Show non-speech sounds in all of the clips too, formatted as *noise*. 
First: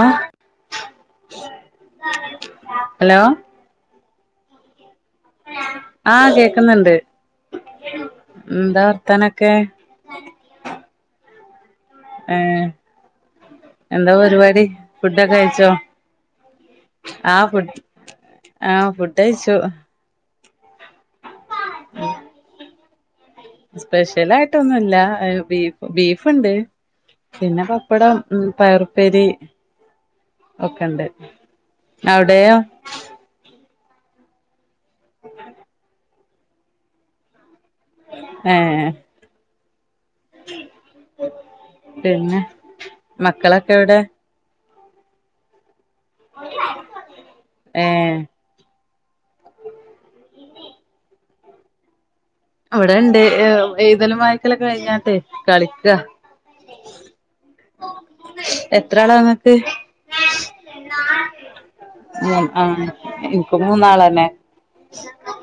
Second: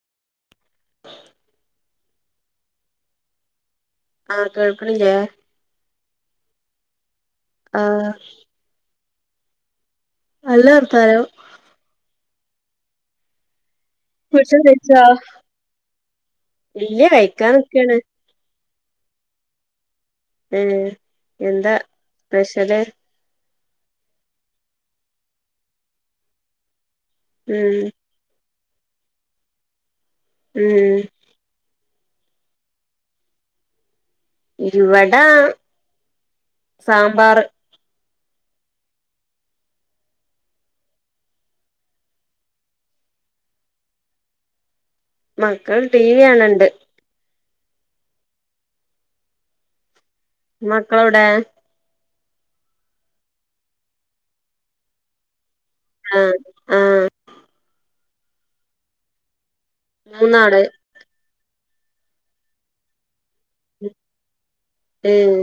ആഹ് hello ആഹ്, കേൾക്കണില്ലേ? ആഹ്, കേക്കുന്നുണ്ട്. ആഹ് എന്താ വർത്താന ക്കെ? നല്ല വർത്താനം. ഏഹ് എന്താ പരിപാടി. ഭക്ഷണം കഴിച്ചോ ഫുഡൊക്കെ കയിച്ചോ? ഇല്ല ആ കഴിക്കാൻ ഫുഡ് നിക്കാണ് ആഹ്, ഫുഡ് കഴിച്ചു. ഏ, എന്താ സ്പെഷ്യല്? സ്പെഷ്യലായിട്ടൊന്നുല്ല. ബീഫ് ബീഫൊണ്ട്. പിന്നെ ഉം പപ്പടം. ഉം, പയർപ്പേരി ഉം ഒക്കണ്ട്. അവിടെ യോ? ഇവെടെ സാമ്പാറ്. ഉം ഏ പിന്നെ മക്കളെക്കെ എവെടെ? മക്കൾ ടി വി കാണണ്ട് ഏഹ് മക്കളെവിടെ? അവിടൊണ്ട്. ഏ എഴുതലും വായിക്കലൊക്കെ കഴിഞ്ഞാട്ടെ. കളിക്ക്വാ. ആഹ് ആഹ് എത്രാളാ നിങ്ങെക്ക്. മൂന്നാള് ആഹ് എനിക്കിപ്പം മൂന്നാളന്നെ ഏഹ്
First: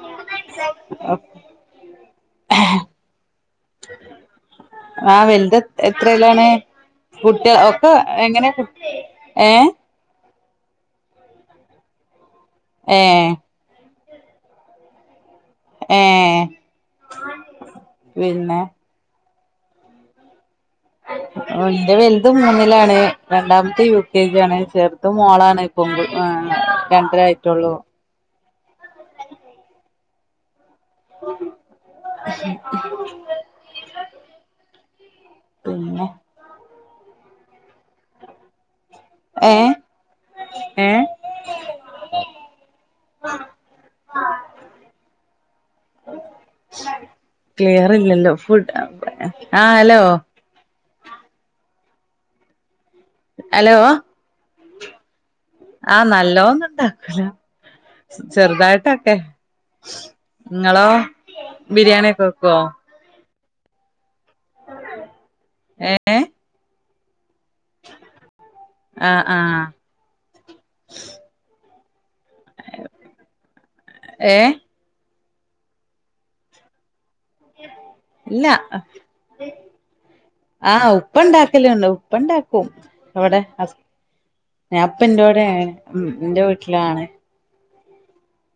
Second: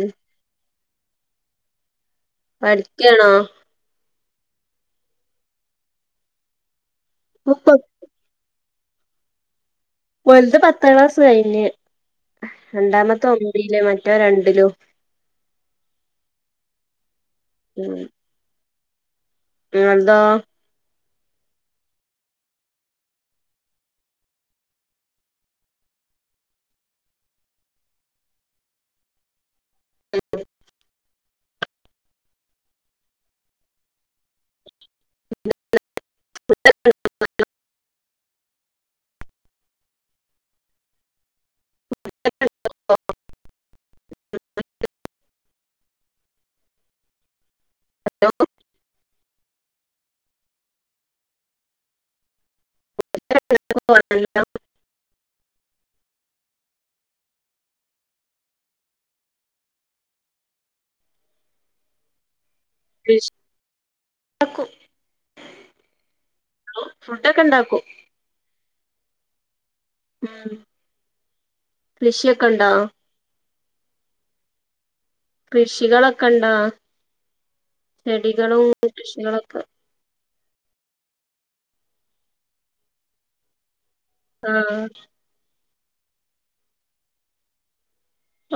പഠിക്കണോ? ആഹ് വെലുത് എത് എത്രയിലാണ്? കുട്ട്യോള് ഒക്കെ. എങ്ങനെ കുക്ക് ഏഹ് വെലുത് പത്താം ക്ലാസ് കഴിഞ്ഞ്. ഏ രണ്ടാമത്തെ ഒൻമ്പില് മറ്റേ രണ്ടിലും ഏഹ് ങ് പിന്നെ നിങ്ങൾതോ? ഓ എന്റെ വെലുതും മൂന്നിലാണ്. രണ്ടാമത്തെ യു കെ ജി ആണ്. ചെറുത് മോളാണ്. പൊവുമ്പോഴും ആഹ് രണ്ടരയായിട്ടൊള്ളൂ. *inaudible* പിന്നെ *unintelligible* ഏഹ് ഏഹ് *inaudible* ക്ലിയർ ഇല്ലല്ലോ. ഫുഡ്. ആ ഹലോ. ഹലോ. ആഹ് നല്ലോന്നോണ്ടാക്കൂല. ചെറുതായിട്ടെക്കെ. നിങ്ങെളോ ബിരിയാണിയൊക്കെ വെക്കുവോ? ഡിഷ് ണ്ടാക്കും. ഏ ഫുഡെക്കെ ഉണ്ടാക്കും. ആഹ് ആഹ് ഉം കൃഷിയൊക്കെ ഒണ്ടോ? ഏ കൃഷികളൊക്കെയൊണ്ടോ. ഇല്ല ചെടികളും കൃഷികളൊക്കെ. ആഹ് ഉപ്പ് ഉണ്ടാക്കലുണ്ട്. ഉപ്പ് ഒണ്ടാക്കും അവടെ ഹസ് ആഹ് ഞാപ്പി ന്റെ എൻ്റെവിടെയാണ് മ് എന്റെ വീട്ടിലാണ്.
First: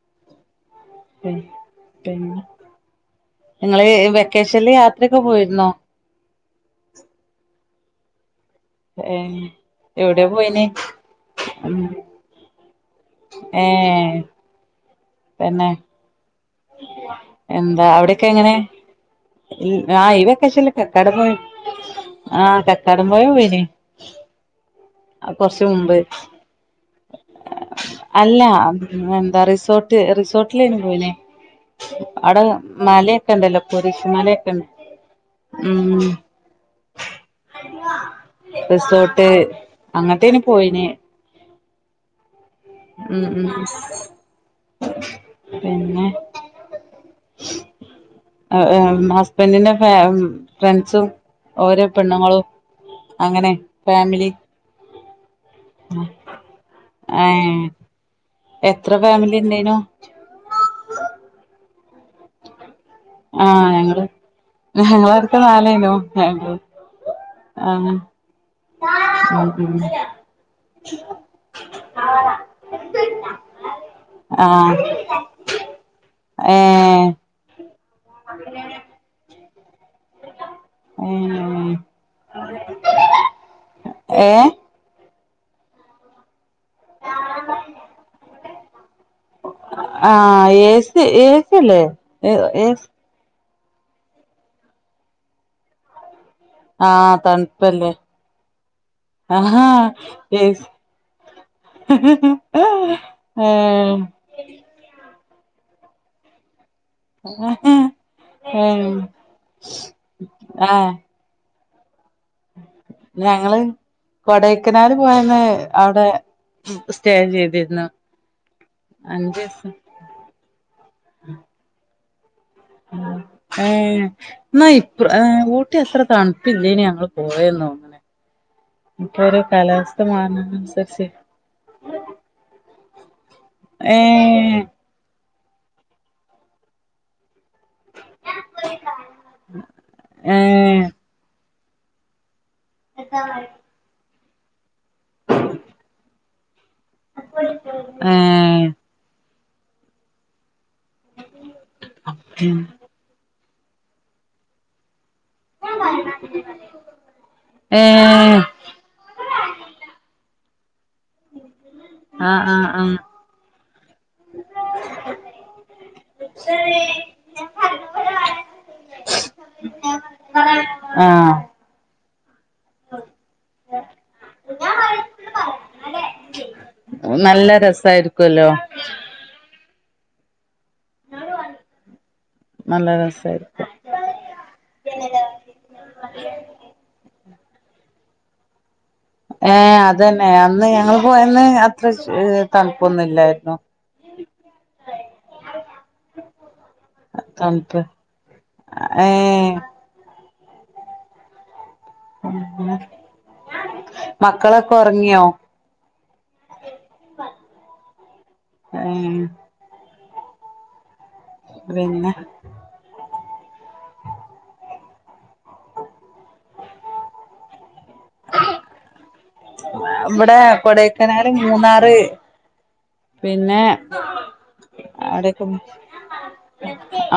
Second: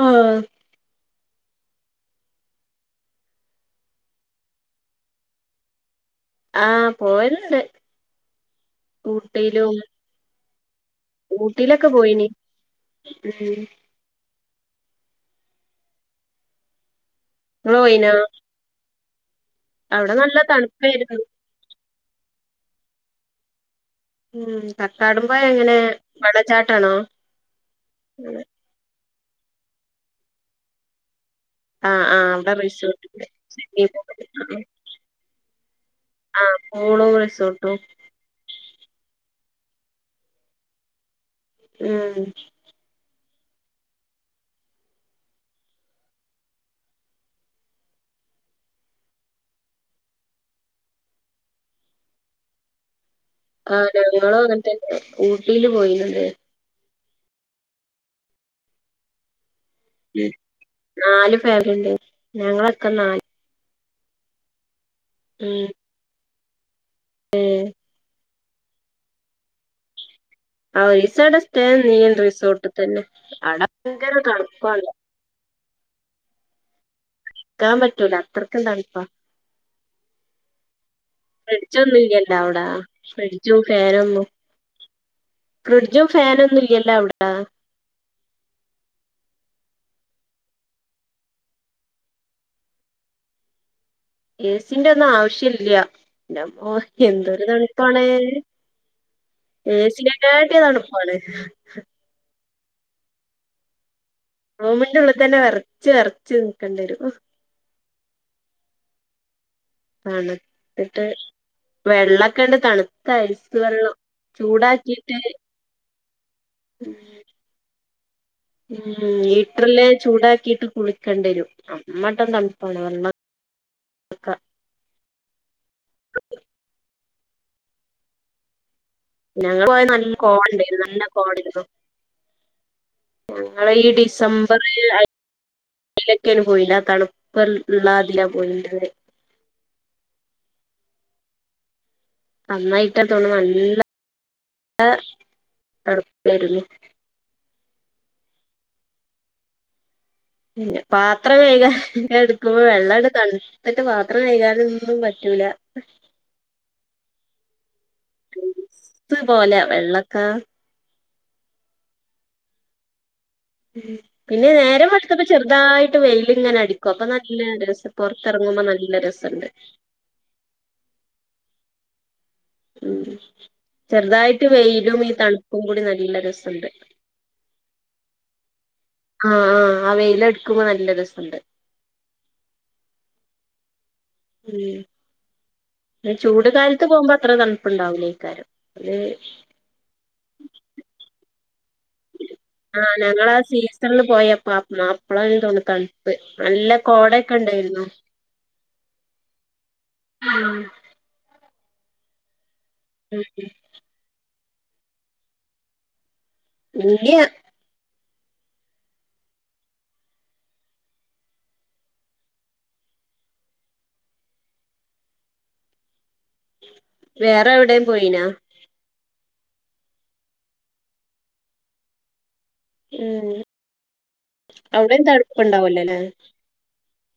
ആഹ് പിന്നെ ഇങ്ങള് വെക്കേഷനിൽ യാത്രയൊക്കെ പോയിരുന്നോ ആഹ് പോവല്ണ്ട് ഏ എവിടെയാ പോയിനെ ഇമ് ഊട്ടിയിലൊക്കെ പോയിനി ഉം ഏ തന്നെ ഇങ്ങള് എന്താ പോയിനോ അവിടെക്കെ എങ്ങനെ ആ അവിടെ ഇ നല്ല വെക്കേഷന് കക്കാട് തണുപ്പായിരുന്നു പോയിന്നു ആഹ് കട്ടാടം പോയാ പോയിന്ന് ഇമ് കക്കാടം പൊയിൽ എങ്ങനെ വെള്ളച്ചാട്ടാണോ അല്ല എന്താ റിസോർട്ട് റിസോർട്ടിലേന്നും പോയില്ലേ ആഹ് ആഹ് അവിടെ റിസോർട്ടുണ്ട് മലയൊക്കെ ഇണ്ടല്ലോ കുരിശ് മലൊക്കെ ഉണ്ട് ഉം ആ പൂളും റിസോർട്ടും റിസോർട്ട് അങ്ങട്ടായിരുന്നു പോയി ഇമ് ഇമ് ഇമ് പിന്നെ *unintelligible* ഹസ്ബൻഡിന്റെ ഫാമി ഫ്രണ്ട്സും ഓരോ പെണ്ണുങ്ങളും അങ്ങനെ ആ ഫാമിലി ഞങ്ങളും അങ്ങനത്തന്നെ ഊട്ടിയില് പോയിന്നത് ഏ എത്ര ഫാമിലി ഇണ്ടായിനു ഇമ് നാല് ഫാമിലിണ്ട് ഞങ്ങളൊക്കെ നാല് ആ ഞങ്ങള് ഞങ്ങളടുത്ത ഉം നാലായിനോ ഞങ്ങള് ഏഹ് ആ ഇമ് ഇമ് ആ ഒരീസം അവിടെ സ്റ്റേ നിന്നിരുന്നു റിസോർട്ട് തന്നെ അവിടെ ഭയങ്കര തണുപ്പാണ് ഏഹ്‌ നിക്കാൻ പറ്റൂല അത്രയ്ക്ക് തണുപ്പാ ഏഹ് ഫ്രീഡ്ഡ്ജ് ഒന്നുല്ലല്ലോ അവിടെ ഫ്രിഡ്ജും ഫാനൊന്നും ഏഹ് ഫ്രിഡ്ജും ഫാനൊന്നുല്ലല്ലോ അവിടെ *inaudible* ആ എസി അല്ലെ എസി ഏസിന്റെന്നും ആവശ്യല്ല ന്റ്റമ്മോ ആഹ് എന്തൊരു തണുപ്പല്ലേ തണുപ്പാണേ ഏസിനെക്കാട്ടിലും തണുപ്പാണ് ആ റൂമിന്റെ ഉള്ളി തന്നെ വറച്ച് വറച്ച് നിക്കണ്ടേരും. ഏഹ്‌ ആണ് ന്നിട്ട് വെള്ള ഞങ്ങള് കൊടേക്കനാൽ ചൂടാക്കിട്ട് പോയന്ന് അവിടെ സ്റ്റേ ചെയ്തിരുന്നു ഉം അഞ്ചീസം ഹീറ്ററില് ചൂടാക്കിയിട്ട് കുളിക്കണ്ടെരും അമ്മട്ടം തണുപ്പാണ് വള്ളം ഏഹ് ന്നാ ഇപ്പ ഊട്ടി അത്ര തണുപ്പില്ലേന് ഞങ്ങള് പോയന്ന്ങ്ങനെ ഇപ്പൊരോ കാലാവസ്ഥ മാറണേനനുസരിച്ച് കോടയിന്നു ഞങ്ങളീ ഏഹ് ഡിസംബറില് അയിലേക്കേണ് പോയിന്ന് ആ തണു പ്പ്‌ള്ളാതിലാ പോയിണ്ടത് ഏഹ് അന്നായിട്ട തോന്നുന്നു നല്ല ല്ല തണുപ്പേരുന്നു. ഏഹ് പിന്നെ പാത്രം കൈകാൻ എടുക്കുമ്പോ വെള്ളങ്ങട്ട് തണു തിട്ട് പാത്രം കഴ്കാനൊന്നും പറ്റൂല ഏഹ് ത്തുപോലെ വെള്ളക്കെ ആഹ് ആഹ് ആഹ് ഉം പിന്നെ നേരെ വെളുത്തപ്പോ ചെറുതായിട്ട് വെയിലിങ്ങനെ അടിക്കും അപ്പൊ നല്ല രസം പൊറത്തിറങ്ങുമ്പോ നല്ല രസം ത്തണ്ട് ആഹ് ഉം ചെറുതായിട്ട് വെയിലും ഈ തണുപ്പും കൂടി നല്ല രസുണ്ട് നല്ല രസമായിരിക്കുല്ലോ ആ ആ ആ വെയിലടുക്കുമ്പോ നല്ല രസണ്ട് നല്ലരസായിരിക്കും ഉം ചൂട് കാലത്ത് പോകുമ്പോ അത്ര തണുപ്പുണ്ടാവൂലേക്കാരം അത് ഏ അതന്നെ അന്ന് ഞങ്ങള് പോയന്ന് അത്ര ആ തണുപ്പൊന്നും ഞങ്ങൾ ആ ഇല്ലായിരുന്നു സീസണില് പോയപ്പോ മാ അപ്പളാന്ന് തോന്നുണു തണുപ് പ്പ് നല്ല കോടയെക്കെ ഉണ്ടായിരുന്നു ആഏ ആ ഉം ഉം *unintelligible* മക്കളക്കൊറങ്ങിയാ ഇല്ലിയാ ആയെ പിന്നെ വേറെവിടെലും പോയിനാ ഇവിടെ കൊടൈക്കനാല് മൂന്നാറ് ഉം പിന്നെ അവിടെയും ആടെക്കെപോയി തണുപ്പുണ്ടാവല്ലോല്ലേ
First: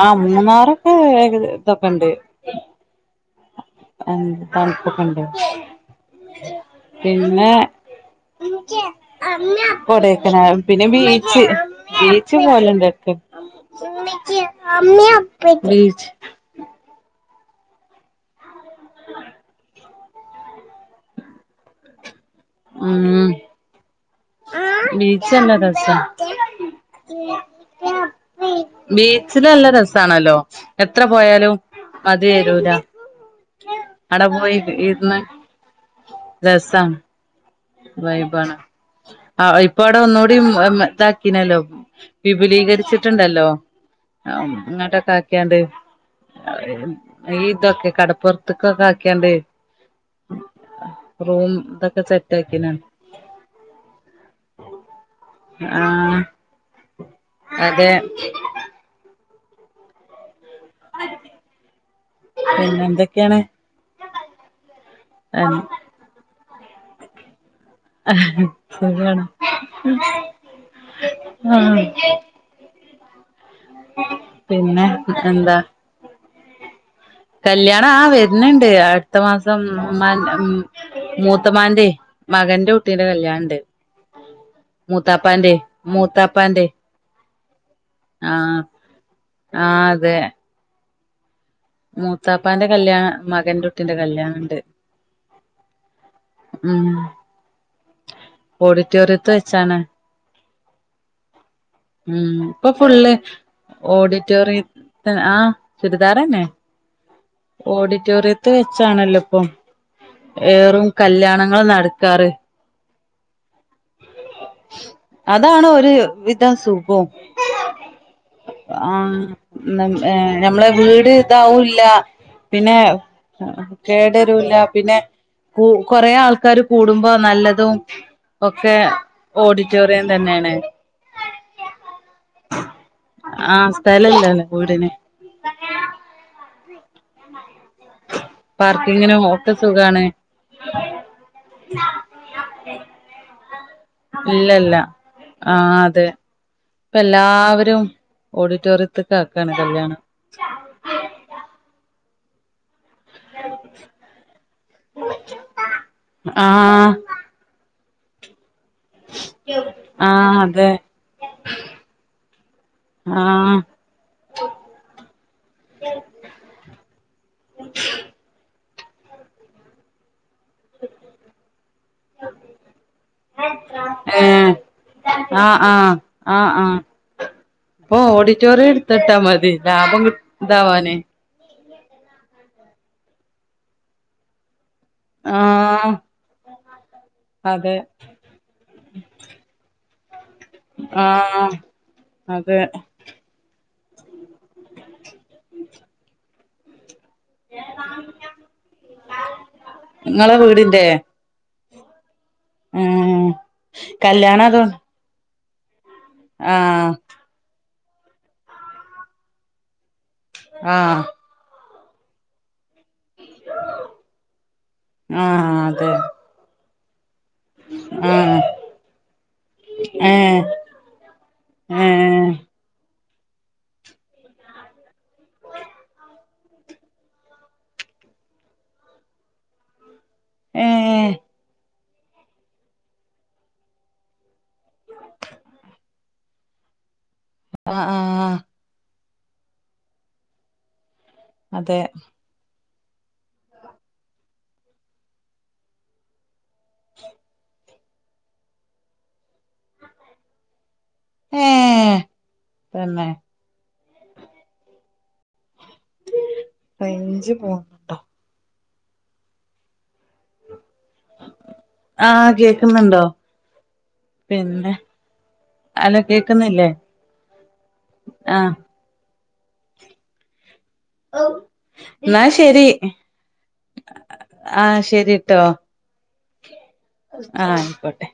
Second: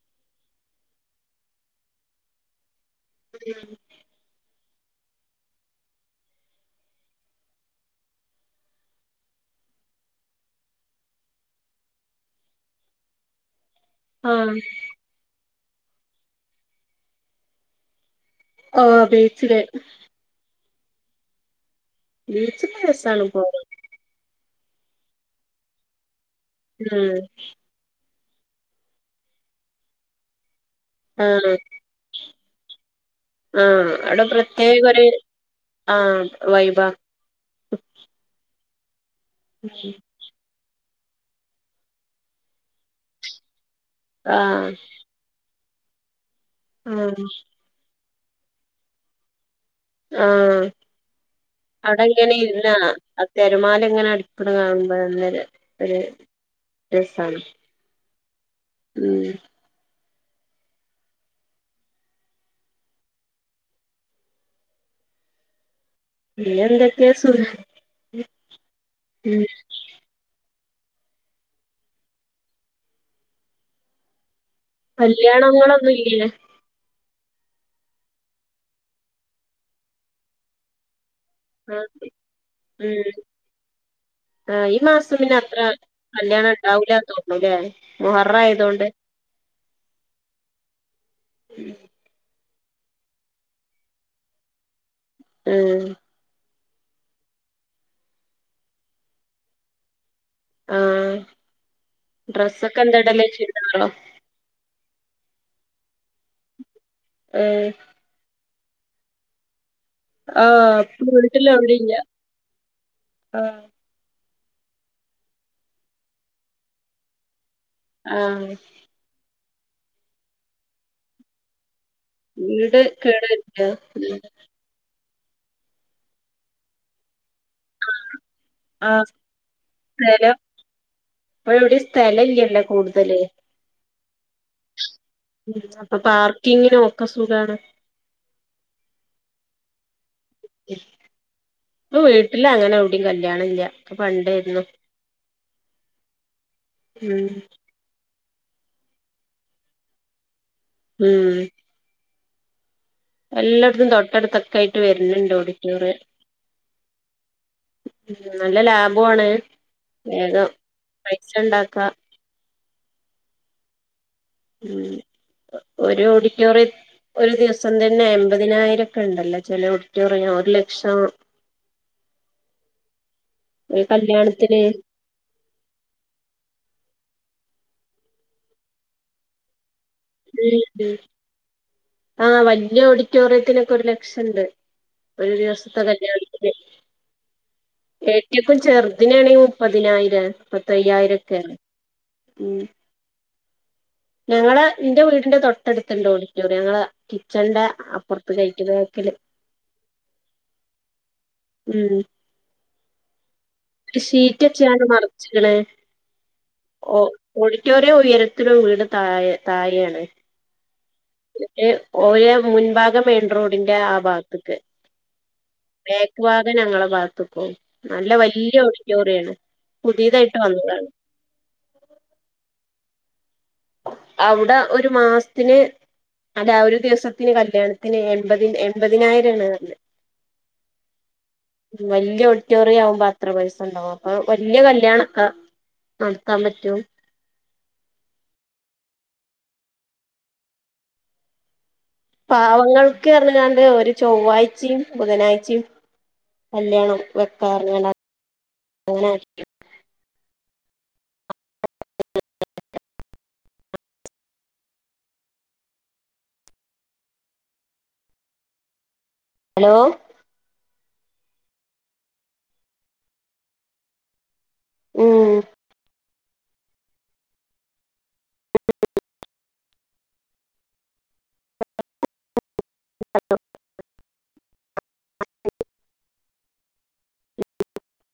ആ മൂന്നാറൊക്കെ ഇതൊക്കെണ്ട് ഉം എ തണുപ്പൊക്കെണ്ട് പിന്നെ *unintelligible* കൊടൈക്കനാൽ പിന്നെ ബീച്ച് ബീച്ച് പോലെണ്ട് ആഹ് *unintelligible* ഒ ബീച്ചിലേ ബീച്ചിക്ക് രസാണ് പോ ബീച്ചല്ല രസാ ഉം ബീച്ചില് നല്ല രസാണല്ലോ എത്ര പോയാലും മതി വെരൂല ആ അവിടെ പ്രത്യേകൊര് ഇരുന്ന് ആഹ് വൈബാ രസാണ് വൈബാണ് ആ ഇപ്പവിടെ ഒന്നൂടി ടിമ് ഇമ് ഇതാക്കീനല്ലോ വിപുലീകരിച്ചിട്ടുണ്ടല്ലോ ആഹ് അങ്ങോട്ടക്കാക്കിയാണ്ട് ആഹ് ഈ തൊക്കെ കടപ്പു ത്തക്കൊക്കാക്കിയാണ്ട് ആഹ് ഇതൊക്കെ അവിടെ സെറ്റ് പിന്ന ആക്കിനാണ് ആ തെരുമാലങ്ങനെ അടുക്കുണ കാണുമ്പോ നല്ലര ആഹ് അതെ ഉം പിന്നെന്തൊക്കെയാണ് അ പിന്നെന്തൊക്കെയ സുഖ അഹ് സുഖവാണ് ആഹ് പിന്നെ എന്താ *unintelligible* കല്യാണ ആ വെരുന്നുണ്ട് അടുത്ത മാസം ഉമ്മാന്റ മൂ ത്തമാന്റെ ആഹ് മകന്റെ കുട്ടീന്റെ കല്യാണണ്ട് ആ ഈ മാസം മൂത്താപ്പാന്റെ പിന്നത്ര മൂത്താപ്പാന്റെ കല്യാണണ്ടാവൂലാന്ന് തോന്നൂലേ മുഹറായത്കൊണ്ട് ആ അതന്നെ മൂത്താപ്പാന്റെ കല്യാണ മകന്റുട്ടീന്റെ കല്യാണണ്ട് ഉം ഉം ഓഡിറ്റോറിയത്ത് വെച്ചാണ് ആഹ് ഉം ഇപ്പൊ ഡ്രസ്സൊക്കെ എന്താ ഫുള്ള് ഇടല് ചുരിദാറോ ഓഡിറ്റോറിയം ആഹ് ചുരിദാറന്നെ. ഏഹ് ഓഡിറ്റോറിയത്ത് വെച്ചാണല്ലോ ഇപ്പം ആഹ് ഏറും ഇപ്പൊ വീട്ടില് കല്യാണങ്ങൾ എവിടേം ഇല്ല നടക്കാറ് ആഹ് അതാണ് ഒരു വിധം സുഖും ആഹ് ആ ഞമ്മളെ വീട് ഇതാവുല്ല. പിന്നെ വീട് കേട് വരില്ല കേടരൂല്ല പിന്നെ കൊറേ ആൾക്കാര് കൂടുമ്പോ നല്ല തും ഒക്കെ ആഹ് ഓഡിറ്റോറിയം തന്നേണ്. ഇപ്പ എവ്ടി സ്ഥലല്ലല്ലേ കൂടുതല് ആഹ് സ്ഥലല്ലെല്ലൊ വീട്ന് ഉം അപ്പൊ പാർക്കിങ്ങിനും ഒക്കെ സുഖാണ്. പാർക്കിങ്ങിനും ഒക്കെ സുഖാണ്. ഇപ്പ വീട്ടില അങ്ങനെ ഔടിം കല്യാണം ഇല്ല. ഒക്കെ പണ്ടായിരുന്നു. ഇല്ലല്ല ആഹ് അതെ ഇപ്പ ഉം എല്ലാവരും ഓഡിറ്റോറിയത്ത്ക്ക് ആക്കാണ് കല്യാണം ഉം എല്ലട്ത്തും തൊട്ടട്ത്തൊക്കെ ആയിട്ട് വര്ന്ന്ണ്ട് ഓഡിറ്റോറിയം. ആഹ് ഉം നല്ല ലാഭു ആണ്. ആഹ് വേഗം അതെ പൈസണ്ടാക്ക ആഹ് ഉം ഒരു ഓഡിറ്റോറിയം ഒരു ദിവസം തന്നെ എമ്പതിനായിരക്കെണ്ടല്ലോ ചെല ഓഡിറ്റോറിയം ഒരു ലക്ഷം ഒരു ഏഹ് കല്യാണത്തിന് ആഹ് ആഹ് ആഹ് ആഹ് പ്പൊ ഓഡിറ്റോറിയം ഇട്ത്തിട്ടാ മതി ലാഭം കി ഇതാവാനേ *unintelligible* വല്യ ഓഡിറ്റോറിയത്തിനൊക്കെ ഒരു ലക്ഷംണ്ട്. ഒരു ദിവസത്തെ ആഹ് കല്യാൺത്തിന് അതെ ഏറ്റക്കും ചെറുതിനാണെങ്കി മുപ്പതിനായിരം മുപ്പത്തയ്യായിരക്കെ ആഹ് അതെ ഞങ്ങളളെ ഇന്റെ വീടിന്റെ തൊട്ടട്ത്ത്ണ്ട് ഓഡിറ്റോറിയ ങ്ങളെ കിച്ചൺന്റെ അപ്പൊർത്ത്ക്കായിട്ട് വേക്കില്. ഇങ്ങളെ വീടിന്റെ ഉം ആഹ് ഇ ഷീറ്റച്ചാണ്ട് മർച്ച്ക്ക്ണ്. ആഹ് ഓ ഓഡിറ്റോറിയം ഉയരത്തിലും വീട് താഴേ താഴേയാണ്. ആഹ് ഓരെ മുൻഭാഗ മെയിൻ റോഡിന്റെ ആ ഭാത്ത്ക്ക് ആഹ് അതെ വാത്‌ ഞങ്ങളെ ഭാത്ത്ക്കും. നല്ല ആഹ് വല്യ ഓഡിറ്റോറിയാണ്. പുതിയതായിട്ട് ഏഹ് വന്നതാണ് ഏഹ് അവ്ടെ ഒരു മാസ്ത്തിന് അല്ല ഒരു ദിവസത്തിന് കല്യാണത്തിന് എമ്പതി എൺപതിനായിരം ആണ് ഏഹ് വല്യയ ഓഡിറ്റോറിയം ആവുമ്പോ അത്ര പൈസ ഉണ്ടാവും. അപ്പൊ വല്യ കല്യാണം ആ നടത്താൻ പറ്റും. ആ ആഹ് അതെ പാവങ്ങൾക്ക് പറഞ്ഞ്ങ്ങ കാണ്ട് ഒരു ചൊവ്വാഴ്ചിം ബുധനാഴ്ചിം. കല്യാണം വെക്കാറ് അങ്ങനെ ആകി എ തന്നെ റഴഞ്ച് പോ ഹലോ? ആഹ കേക്കുന്നുണ്ടോ പിന്നെ ഉം അ കേക്ക്ന്നില്ലേ ആ ന്നാ ശെരി *unintelligible* ആ ശെരിട്ടോ ആ അയ്ക്കോട്ടെ